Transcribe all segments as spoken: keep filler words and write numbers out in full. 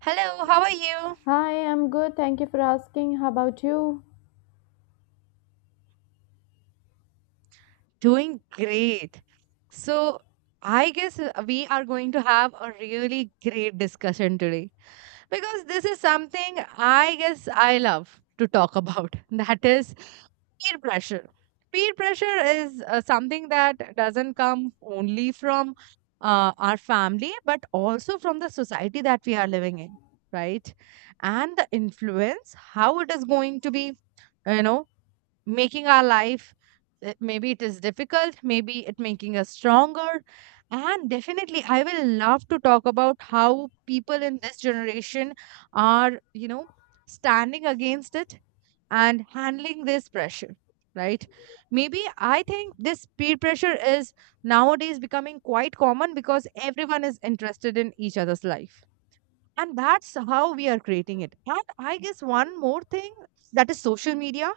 Hello, how are you? Hi, I'm good. Thank you for asking. How about you? Doing great. So, I guess uh, we are going to have a really great discussion today because this is something I guess I love to talk about. That is peer pressure. Peer pressure is uh, something that doesn't come only from uh, our family, but also from the society that we are living in, right? And the influence, how it is going to be, you know, making our life uh, maybe it is difficult maybe it making us stronger, and definitely I will love to talk about how people in this generation are you know standing against it and handling this pressure, right? Maybe I think this peer pressure is nowadays becoming quite common because everyone is interested in each other's life, and that's how we are creating it. And I guess one more thing, that is social media,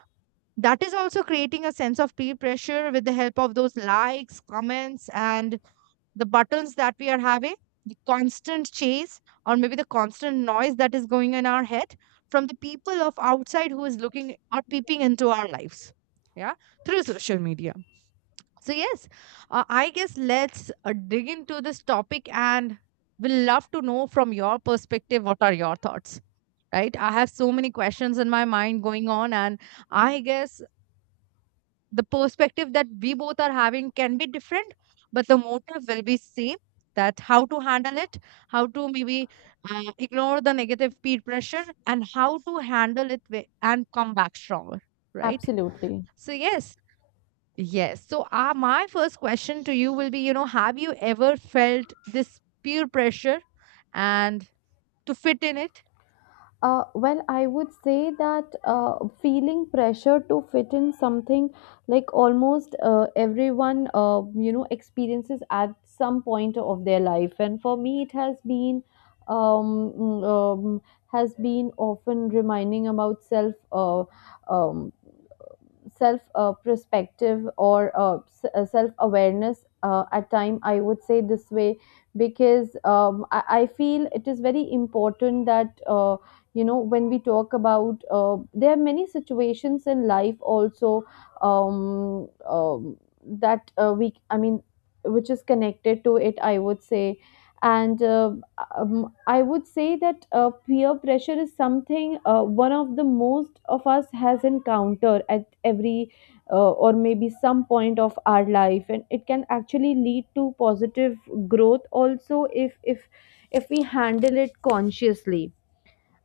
that is also creating a sense of peer pressure with the help of those likes, comments, and the buttons that we are having, the constant chase, or maybe the constant noise that is going in our head from the people of outside who is looking or peeping into our lives. Yeah, through social media. So, yes, uh, I guess let's uh, dig into this topic, and we'll love to know from your perspective what are your thoughts, right? I have so many questions in my mind going on, and I guess the perspective that we both are having can be different, but the motive will be same, that how to handle it, how to maybe uh, ignore the negative peer pressure and how to handle it wi- and come back stronger, right? Absolutely. So yes, yes, so uh, my first question to you will be, you know, have you ever felt this peer pressure and to fit in it? Uh, well, I would say that uh, feeling pressure to fit in something like almost uh, everyone, uh, you know, experiences at some point of their life. And for me, it has been, um, mm, um, has been often reminding about self, uh, um, self uh, perspective or uh, s- uh, self awareness uh, at time I would say this way because um, I, I feel it is very important that uh, you know, when we talk about uh, there are many situations in life also um, um, that uh, we I mean which is connected to it, I would say. And uh, um, I would say that uh, peer pressure is something, uh, one of the most of us has encountered at every uh, or maybe some point of our life, and it can actually lead to positive growth also if if if we handle it consciously.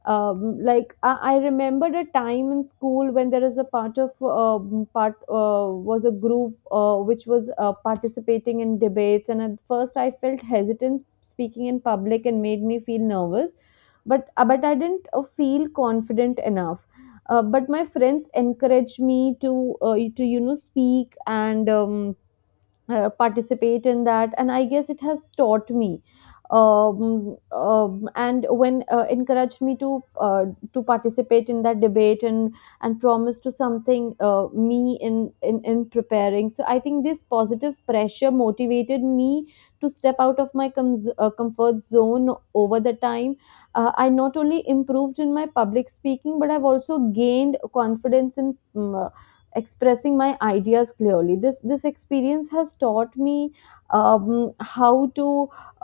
um, Like I, I remembered a time in school when there is a part of um, part uh, was a group uh, which was uh, participating in debates, and at first I felt hesitant speaking in public and made me feel nervous, but uh, but I didn't uh, feel confident enough. Uh, but my friends encouraged me to uh, to you know, speak and um, uh, participate in that, and I guess it has taught me. Um, um, and when uh, encouraged me to uh, to participate in that debate and and promise to something uh, me in, in in preparing. So I think this positive pressure motivated me to step out of my com- uh, comfort zone. Over the time, uh, I not only improved in my public speaking, but I've also gained confidence in mm, uh, expressing my ideas clearly. This this experience has taught me um, how to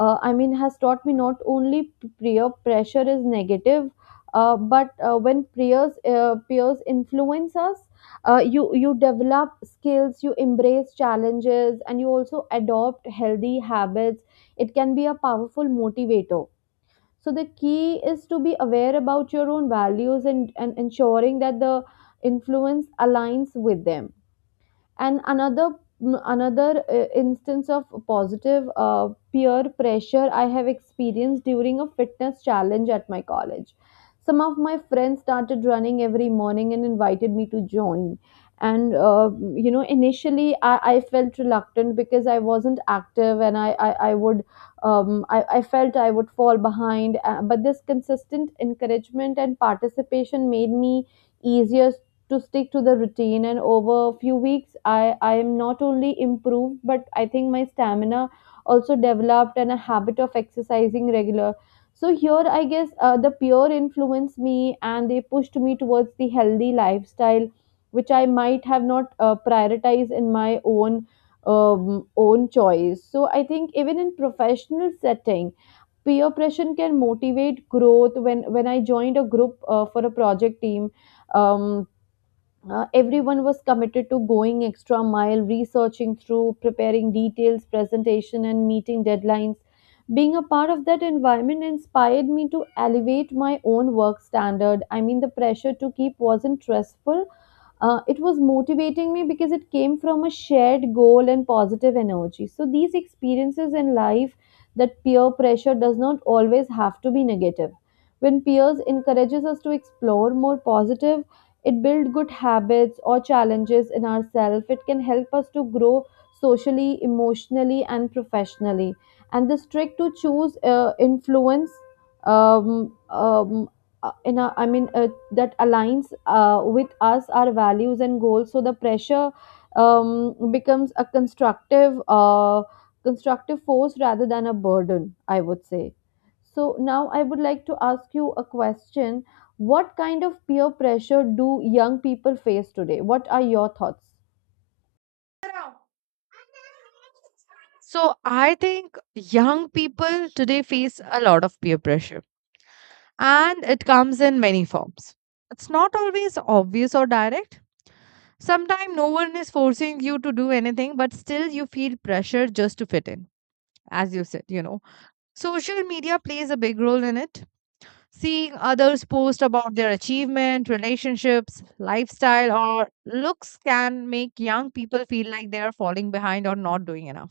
uh, I mean has taught me not only p- peer pressure is negative, uh, but uh, when peers uh, peers influence us, uh, you you develop skills, you embrace challenges, and you also adopt healthy habits. It can be a powerful motivator. So the key is to be aware about your own values, and, and ensuring that the influence aligns with them. And another mm, another uh, instance of positive uh, peer pressure I have experienced during a fitness challenge at my college. Some of my friends started running every morning and invited me to join. And uh, you know, initially I, I felt reluctant because I wasn't active, and i i, I would um, I, I felt I would fall behind. Uh, but this consistent encouragement and participation made me easier to stick to the routine, and over a few weeks, i i am not only improved, but I think my stamina also developed and a habit of exercising regular. So here, I guess uh, the peer influenced me, and they pushed me towards the healthy lifestyle, which I might have not uh, prioritized in my own um, own choice. So I think even in professional setting, peer pressure can motivate growth. When when I joined a group uh, for a project team um, uh, everyone was committed to going extra mile, researching through, preparing details presentation, and meeting deadlines. Being a part of that environment inspired me to elevate my own work standard. I mean, the pressure to keep wasn't stressful. Uh, it was motivating me because it came from a shared goal and positive energy. So, these experiences in life that peer pressure does not always have to be negative. When peers encourages us to explore more positive, it builds good habits or challenges in ourselves. It can help us to grow socially, emotionally, and professionally. And the trick to choose uh, influence um, um, uh, in a, I mean, uh, that aligns uh, with us our values and goals, so the pressure um, becomes a constructive uh, constructive force rather than a burden, I would say. So now I would like to ask you a question. What kind of peer pressure do young people face today? What are your thoughts? So I think young people today face a lot of peer pressure, and it comes in many forms. It's not always obvious or direct. Sometimes no one is forcing you to do anything, but still you feel pressure just to fit in, as you said, you know. Social media plays a big role in it. Seeing others post about their achievement, relationships, lifestyle, or looks can make young people feel like they are falling behind or not doing enough.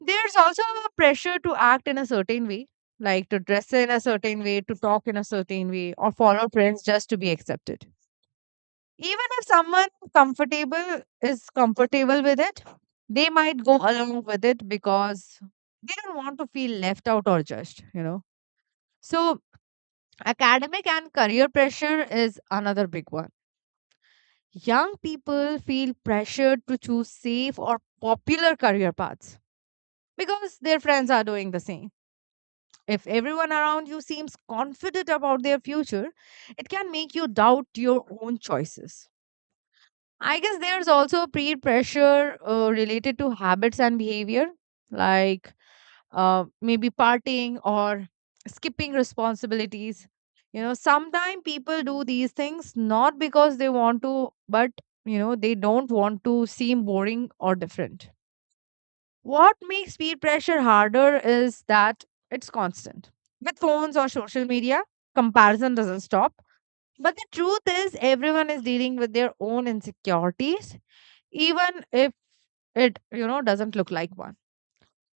There's also a pressure to act in a certain way, like to dress in a certain way, to talk in a certain way, or follow trends just to be accepted. Even if someone comfortable is comfortable with it, they might go along with it because they don't want to feel left out or judged, you know. So, academic and career pressure is another big one. Young people feel pressured to choose safe or popular career paths because their friends are doing the same. If everyone around you seems confident about their future, it can make you doubt your own choices. I guess there's also peer pressure uh, related to habits and behavior, like uh, maybe partying or skipping responsibilities. You know, sometimes people do these things not because they want to, but you know, they don't want to seem boring or different. What makes peer pressure harder is that it's constant. With phones or social media, comparison doesn't stop. But the truth is, everyone is dealing with their own insecurities, even if it, you know, doesn't look like one.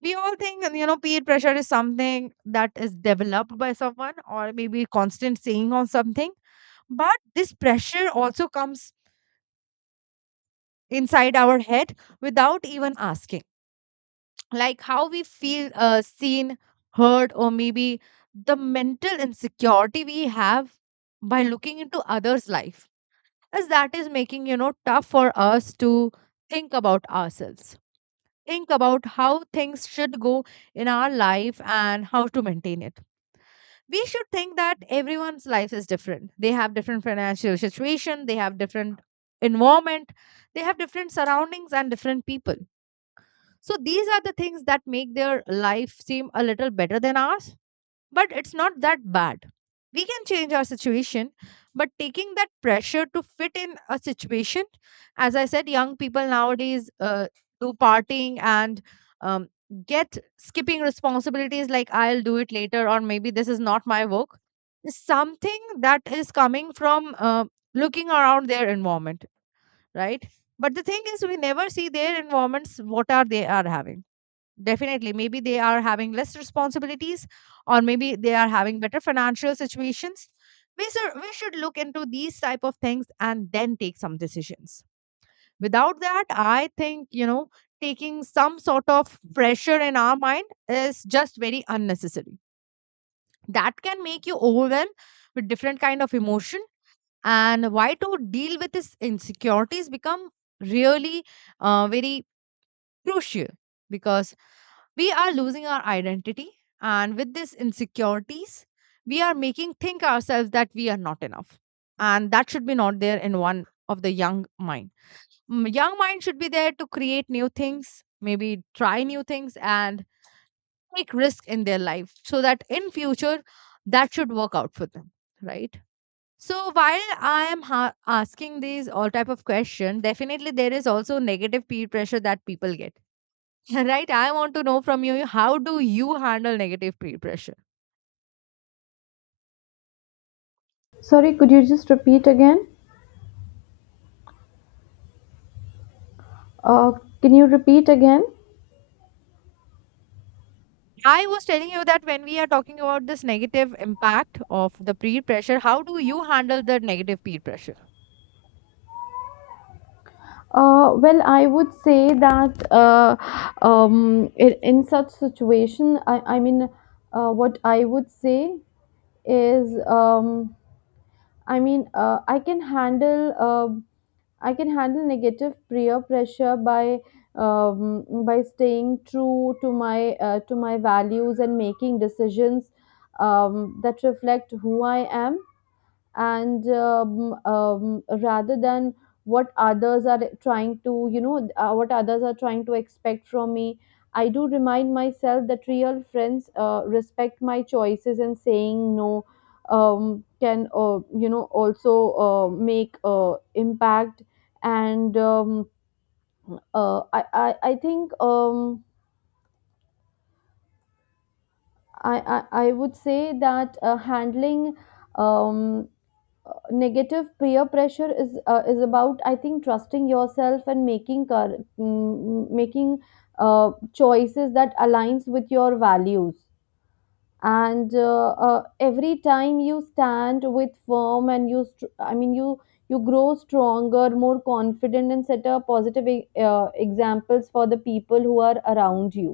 We all think, you know, peer pressure is something that is developed by someone or maybe constant saying on something. But this pressure also comes inside our head without even asking. Like how we feel uh, seen, heard, or maybe the mental insecurity we have by looking into others' life, as that is making, you know, tough for us to think about ourselves, think about how things should go in our life and how to maintain it. We should think that everyone's life is different. They have different financial situation, they have different environment, they have different surroundings and different people, so these are the things that make their life seem a little better than ours, but it's not that bad. We can change our situation, but taking that pressure to fit in a situation, as I said, young people nowadays uh, do partying and um, get skipping responsibilities like I'll do it later or maybe this is not my work. It's something that is coming from uh, looking around their environment, right? But the thing is, we never see their environments, what are they are having. Definitely. Maybe they are having less responsibilities, or maybe they are having better financial situations. We should we should look into these type of things and then take some decisions. Without that, I think, you know, taking some sort of pressure in our mind is just very unnecessary. That can make you overwhelmed with different kind of emotion, and why to deal with these insecurities become really uh, very crucial, because we are losing our identity, and with these insecurities we are making think ourselves that we are not enough, and that should be not there in one of the young mind. Mm, young mind should be there to create new things, maybe try new things and take risk in their life so that in future that should work out for them, right? So while i am ha- asking these all type of question, definitely there is also negative peer pressure that people get. Right? I want to know from you, how do you handle negative peer pressure? Sorry, could you just repeat again? uh, can you repeat again? I was telling you that when we are talking about this negative impact of the peer pressure, how do you handle the negative peer pressure? Uh, well, I would say that uh, um, in, in such situation, I, I mean, uh, what I would say is, um, I mean, uh, I can handle, um I can handle negative peer pressure by um, by staying true to my uh, to my values, and making decisions um, that reflect who I am, and um, um, rather than what others are trying to you know uh, what others are trying to expect from me. I do remind myself that real friends uh, respect my choices, and saying no um, can uh, you know, also uh, make uh, impact. And um, uh, I, I i think um, I, I i would say that uh, handling um, Uh, negative peer pressure is uh, is about, I think, trusting yourself and making cor- mm, making uh, choices that aligns with your values, and uh, uh, every time you stand with firm and you str- i mean you you grow stronger, more confident, and set a positive e- uh, examples for the people who are around you.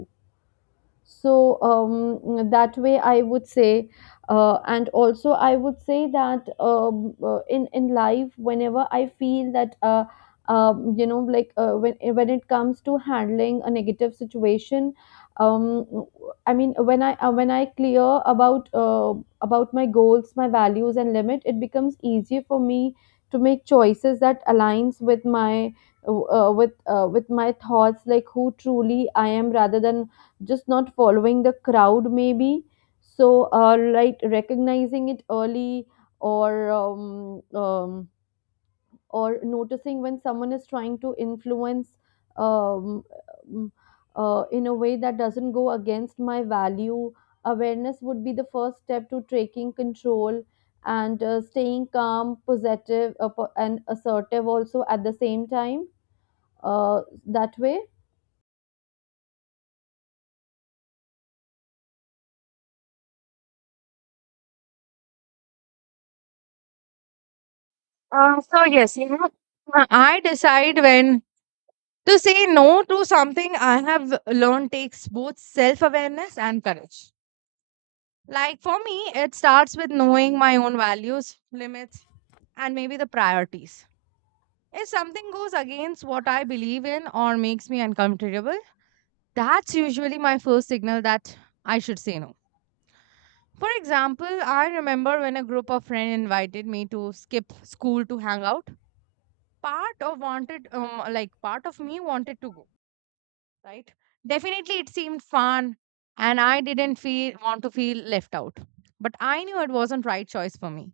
So um, that way, I would say. Uh, and also I would say that um, uh, in in life, whenever I feel that uh, um, you know, like uh, when when it comes to handling a negative situation um, I mean, when I uh, when I clear about uh, about my goals, my values and limit, it becomes easier for me to make choices that aligns with my uh, uh, with uh, with my thoughts, like who truly I am, rather than just not following the crowd, maybe. So uh, like recognizing it early, or um, um, or noticing when someone is trying to influence um, um, uh, in a way that doesn't go against my value. Awareness would be the first step to taking control. And uh, staying calm, positive, uh, po- and assertive also at the same time. Uh, that way. Uh, so yes, you know, Uh, I decide when to say no to something I have learned takes both self awareness and courage. Like for me, it starts with knowing my own values, limits, and maybe the priorities. If something goes against what I believe in or makes me uncomfortable, that's usually my first signal that I should say no. For example, I remember when a group of friends invited me to skip school to hang out. Part of wanted, um, like part of me wanted to go, right? Definitely, it seemed fun, and I didn't feel want to feel left out. But I knew it wasn't right choice for me.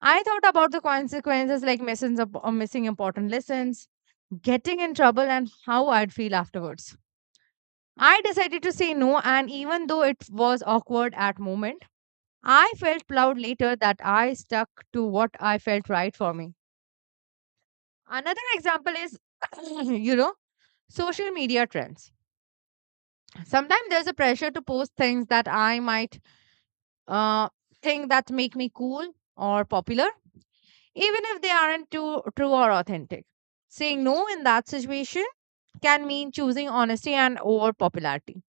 I thought about the consequences, like missing up or missing important lessons, getting in trouble, and how I'd feel afterwards. I decided to say no, and even though it was awkward at moment, I felt proud later that I stuck to what I felt right for me. Another example is, you know, social media trends. Sometimes there's a pressure to post things that I might uh, think that make me cool or popular, even if they aren't too true or authentic. Saying no in that situation can mean choosing honesty and over popularity,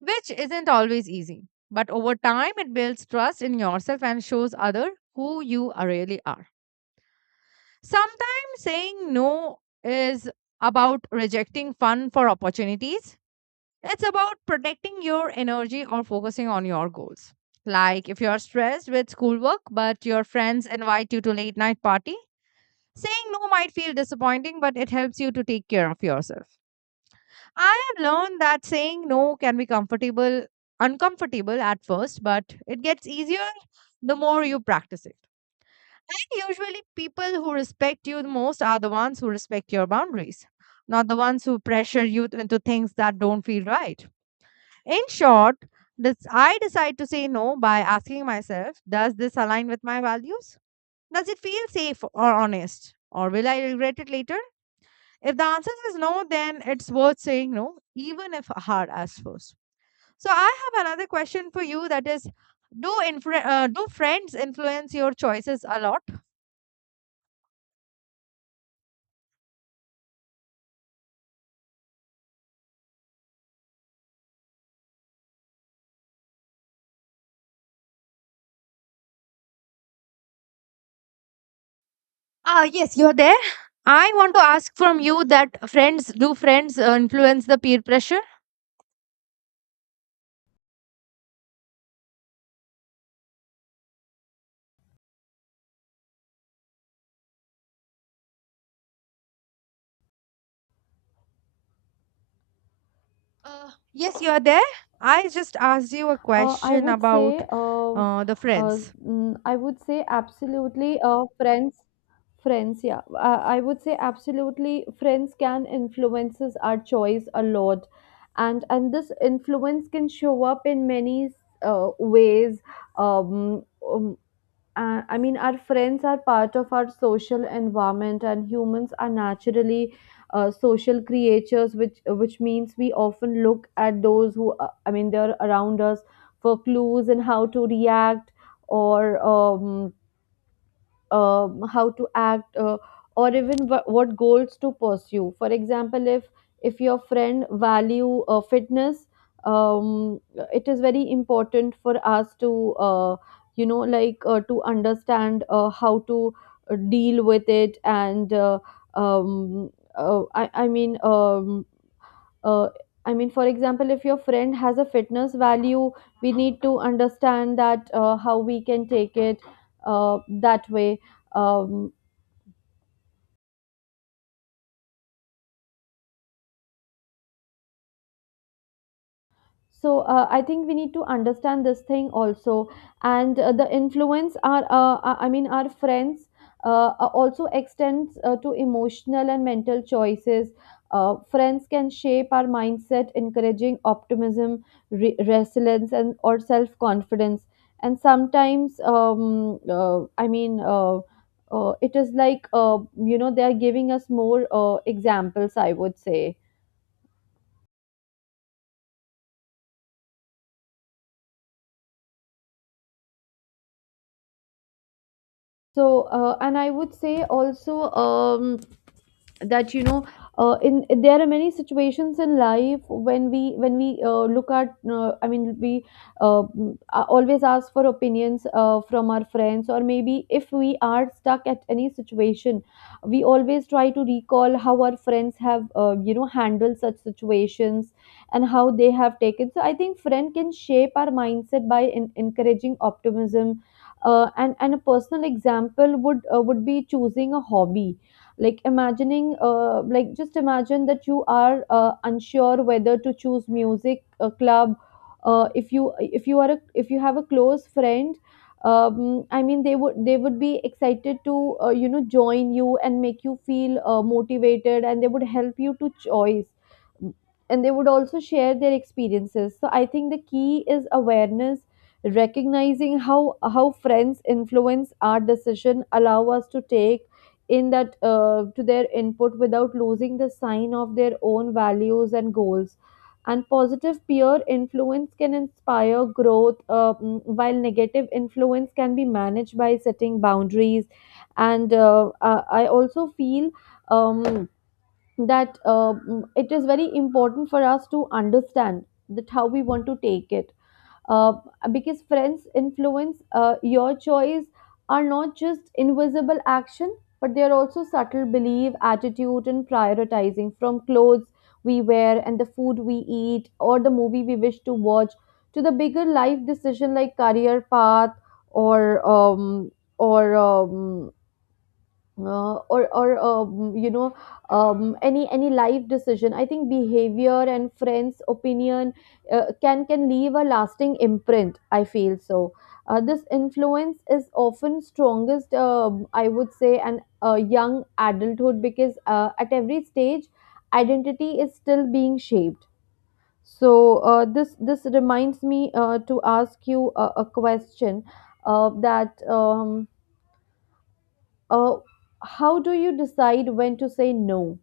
which isn't always easy. But over time, it builds trust in yourself and shows other who you are really are. Sometimes saying no is about rejecting fun for opportunities. It's about protecting your energy or focusing on your goals. Like if you're stressed with schoolwork, but your friends invite you to late night party, saying no might feel disappointing, but it helps you to take care of yourself. I have learned that saying no can be comfortable, uncomfortable at first, but it gets easier the more you practice it. And usually, people who respect you the most are the ones who respect your boundaries, not the ones who pressure you into things that don't feel right. In short, this I decide to say no by asking myself, does this align with my values? Does it feel safe or honest? Or will I regret it later? If the answer is no, then it's worth saying no, even if hard as first. So I have another question for you, that is, do influ- uh, do friends influence your choices a lot? Ah, yes, you're there. I want to ask from you that friends, do friends uh, influence the peer pressure? Uh, yes, you're there. I just asked you a Uh, I question would say, about um, uh, the uh, friends. mm, I would say, absolutely, uh, friends, friends. Yeah, uh, I would say absolutely, friends can influences our choice a lot, and and this influence can show up in many uh, ways. Um, um, uh, I mean, our friends are part of our social environment, and humans are naturally uh, social creatures, which which means we often look at those who, uh, I mean, they're around us for clues and how to react or um, um, how to act uh, or even wh- what goals to pursue. For example, if if your friend value uh, fitness, um, it is very important for us to uh, you know, like uh, to understand uh, how to uh, deal with it. And uh, um, uh, I, I mean um, uh, I mean, for example, if your friend has a fitness value, we need to understand that uh, how we can take it uh, that way. um, so uh, I think we need to understand this thing also. And uh, the influence our uh, uh, i mean our friends uh, uh, also extends uh, to emotional and mental choices. Uh, friends can shape our mindset, encouraging optimism, re- resilience, and or self confidence. And sometimes um, uh, i mean uh, uh, it is like, uh, you know, they are giving us more uh, examples, I would say. So, uh, and I would say also, um, that you know, uh, in there are many situations in life when we when we uh, look at uh, i mean we uh, mm, a- always ask for opinions uh, from our friends, or maybe if we are stuck at any situation, we always try to recall how our friends have uh, you know, handled such situations, and how they have taken. So I think friend can shape our mindset by in- encouraging optimism. uh, and and a personal example would uh, would be choosing a hobby. Like imagining uh, like just imagine that you are uh, unsure whether to choose music a club. Uh, if you if you are a, if you have a close friend um, I mean, they would they would be excited to uh, you know, join you and make you feel uh, motivated, and they would help you to choice, and they would also share their experiences. So I think the key is awareness. Recognizing how how friends influence our decision allow us to take in that uh, to their input without losing the sign of their own values and goals. And positive peer influence can inspire growth uh, mm, while negative influence can be managed by setting boundaries. And uh, i I also feel um, that uh, mm, it is very important for us to understand that how we want to take it. uh, because friends influence uh, your choice are not just invisible action, but they are also subtle belief attitude and prioritizing From clothes we wear and the food we eat, or the movie we wish to watch, to the bigger life decision like career path or um, or um, uh, or or um, you know um, any any life decision. I think behavior and friends opinion uh, can can leave a lasting imprint, I feel so. Uh, this influence is often strongest, um, I would say, and uh, young adulthood, because uh, at every stage identity is still being shaped. So uh, this this reminds me uh, to ask you a, a question, uh, that um, uh, how do you decide when to say no?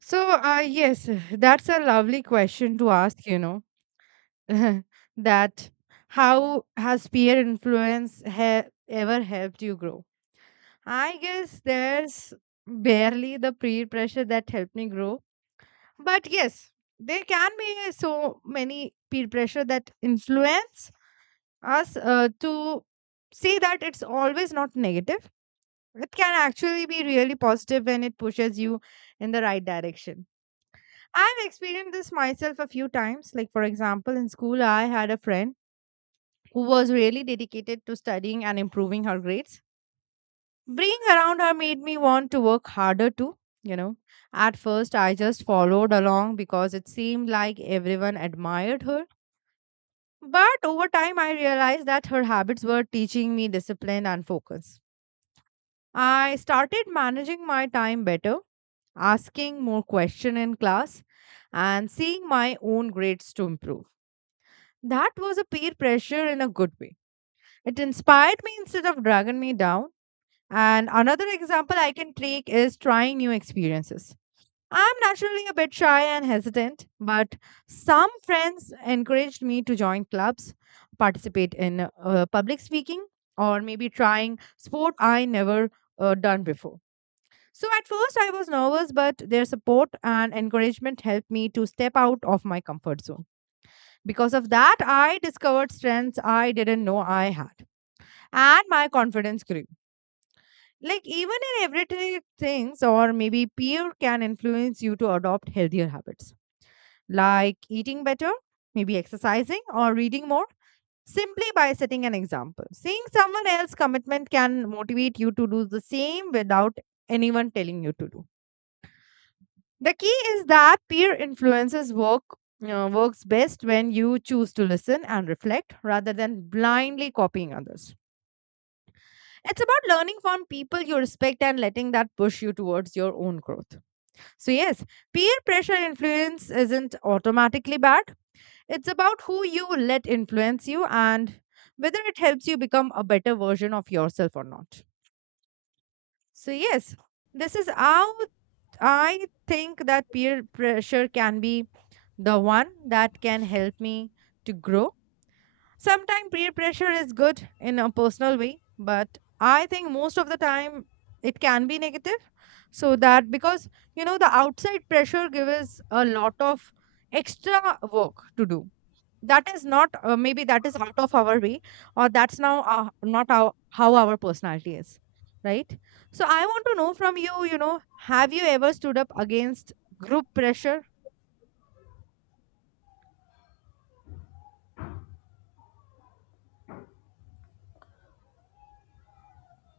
So, uh, yes, that's a lovely question to ask, you know, that how has peer influence he- ever helped you grow? I guess there's barely the peer pressure that helped me grow. But yes, there can be so many peer pressure that influence us uh, to see that it's always not negative. It can actually be really positive when it pushes you in the right direction. I've experienced this myself a few times. Like, for example, in school, I had a friend who was really dedicated to studying and improving her grades. Being around her made me want to work harder too, you know. At first I just followed along because it seemed like everyone admired her, but over time I realized that her habits were teaching me discipline and focus. I started managing my time better, asking more questions in class, and seeing my own grades to improve. That was a peer pressure in a good way. It inspired me instead of dragging me down. And another example I can take is trying new experiences. I'm naturally a bit shy and hesitant, but some friends encouraged me to join clubs, participate in uh, public speaking, or maybe trying sport I never uh, done before. So at first I was nervous, but their support and encouragement helped me to step out of my comfort zone. Because of that, I discovered strengths I didn't know I had, and my confidence grew. Like even in everyday things, or maybe peer can influence you to adopt healthier habits. Like eating better, maybe exercising or reading more, simply by setting an example. Seeing someone else's commitment can motivate you to do the same without anyone telling you to do. The key is that peer influences work, uh, works best when you choose to listen and reflect rather than blindly copying others. It's about learning from people you respect and letting that push you towards your own growth. So, yes, peer pressure influence isn't automatically bad. It's about who you let influence you and whether it helps you become a better version of yourself or not. So, yes, this is how I think that peer pressure can be the one that can help me to grow. Sometimes peer pressure is good in a personal way, but I think most of the time it can be negative. So that because, you know, the outside pressure gives a lot of extra work to do. That is not uh, maybe that is out of our way, or that's now uh, not our, how our personality is, right? So I want to know from you, you know, have you ever stood up against group pressure?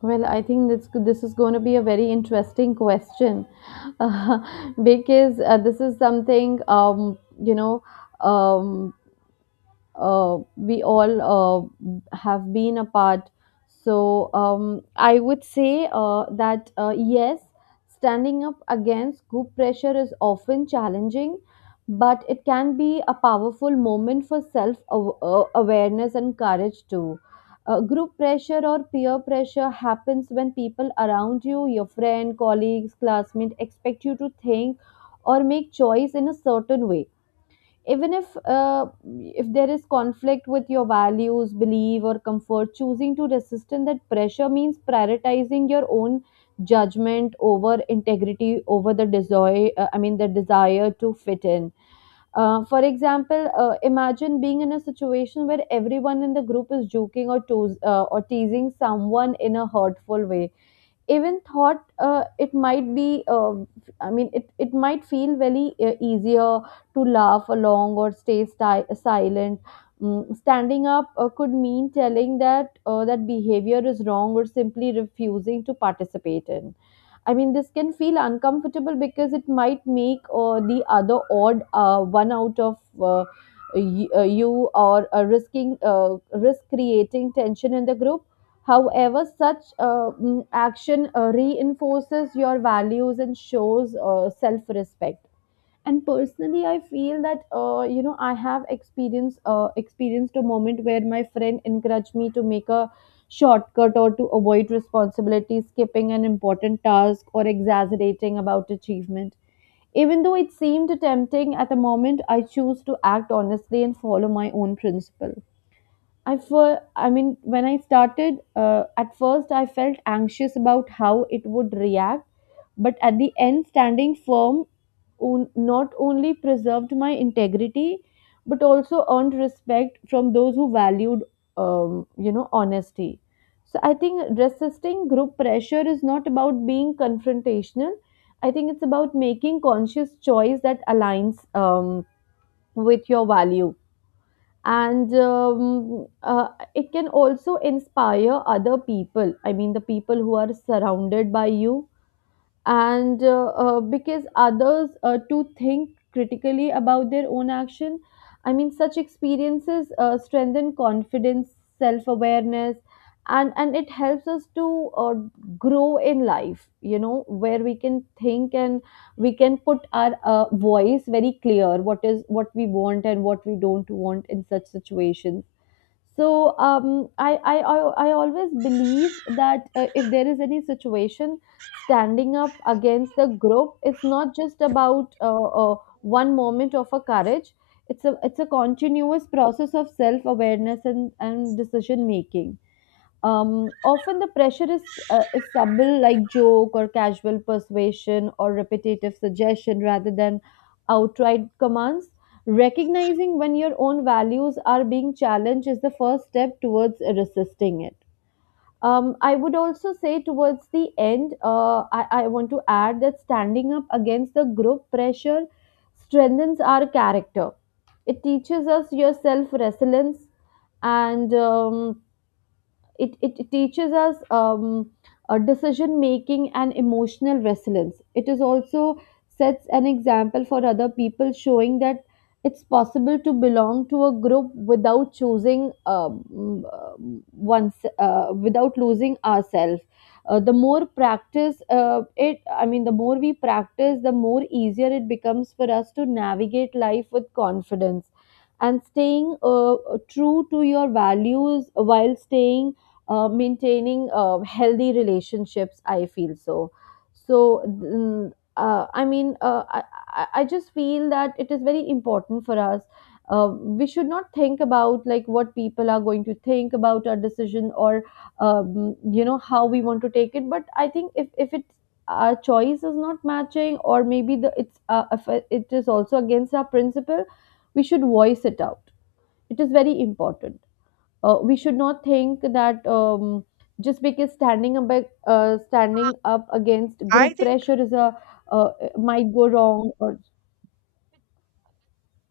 Well, I think this this is going to be a very interesting question because uh, this is something, um, you know, um, uh, we all uh, have been apart. So um, I would say uh, that uh, yes, standing up against group pressure is often challenging, but it can be a powerful moment for self aw- uh, awareness and courage too. Uh, group pressure or peer pressure happens when people around you, your friend, colleagues, classmates, expect you to think or make choice in a certain way, even if uh, if there is conflict with your values belief or comfort. Choosing to resist in that pressure means prioritizing your own judgment over integrity, over the desire, uh, i mean the desire to fit in. Uh, for example, uh, imagine being in a situation where everyone in the group is joking, or toes, uh, or teasing someone in a hurtful way. Even thought uh, it might be uh, I mean it, it might feel very uh, easier to laugh along or stay sti- silent. Mm, standing up uh, could mean telling that uh, that behavior is wrong, or simply refusing to participate in. I mean, this can feel uncomfortable because it might make uh, the other odd uh, one out of uh, y- uh, you, or uh, risking uh, risk creating tension in the group. However, such uh, mm, action uh, reinforces your values and shows uh, self respect. And personally, I feel that, uh, you know, I have experienced uh, experienced a moment where my friend encouraged me to make a shortcut, or to avoid responsibility, skipping an important task, or exaggerating about achievement. Even though it seemed tempting at the moment, I choose to act honestly and follow my own principle. I for I mean, when I started, uh, at first I felt anxious about how it would react, but at the end, standing firm on- not only preserved my integrity, but also earned respect from those who valued, um, you know, honesty. So I think resisting group pressure is not about being confrontational. I think it's about making conscious choice that aligns um, with your value, and um, uh, it can also inspire other people, I mean the people who are surrounded by you, and uh, uh, because others uh, to think critically about their own action. I mean, such experiences uh, strengthen confidence, self awareness, and and it helps us to uh, grow in life, you know, where we can think and we can put our uh, voice very clear, what is what we want and what we don't want in such situations. So um, I, I, I, I always believe that, uh, if there is any situation, standing up against the group, it's not just about uh, uh, one moment of a courage. It's a it's a continuous process of self awareness and, and decision making. Um, often the pressure is, uh, is subtle, like joke or casual persuasion or repetitive suggestion rather than outright commands. Recognizing when your own values are being challenged is the first step towards resisting it. Um, I would also say towards the end, uh, I, I want to add that standing up against the group pressure strengthens our character. It teaches us your self resilience, and um, it, it it teaches us, um, a decision making and emotional resilience. It is also sets an example for other people, showing that it's possible to belong to a group without choosing um, um, once uh, without losing ourselves. Uh, the more practice uh, it, I mean, the more we practice, the more easier it becomes for us to navigate life with confidence and staying uh, true to your values, while staying uh, maintaining uh, healthy relationships, I feel so. So mm, uh, i mean uh, I, I I just feel that it is very important for us, uh, we should not think about like what people are going to think about our decision, or um, you know, how we want to take it. But I think if, if it's, our choice is not matching, or maybe the it's uh, if it is also against our principle, we should voice it out. It is very important. Uh, we should not think that, um, just because standing up ag- uh, standing up against I group think, pressure is a, uh, might go wrong, or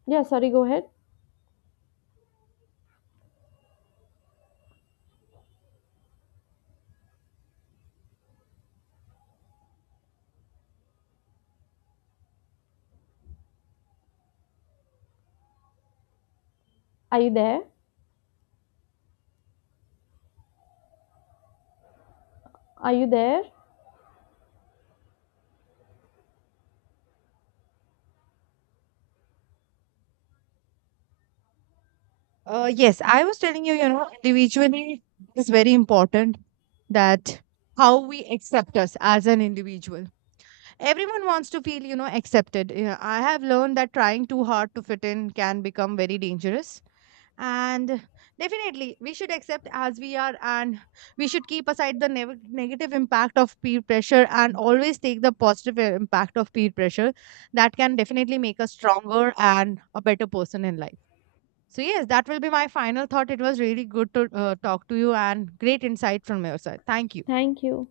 yeah, sorry, go ahead. Are you there? Are you there? Uh, yes, I was telling you, you know, individually is very important that how we accept us as an individual. Everyone wants to feel, you know, accepted. Yeah, I have learned that trying too hard to fit in can become very dangerous. And definitely, we should accept as we are, and we should keep aside the nev- negative impact of peer pressure and always take the positive i- impact of peer pressure. That can definitely make us stronger and a better person in life. So, yes, that will be my final thought. It was really good to uh, talk to you and great insight from your side. Thank you. Thank you.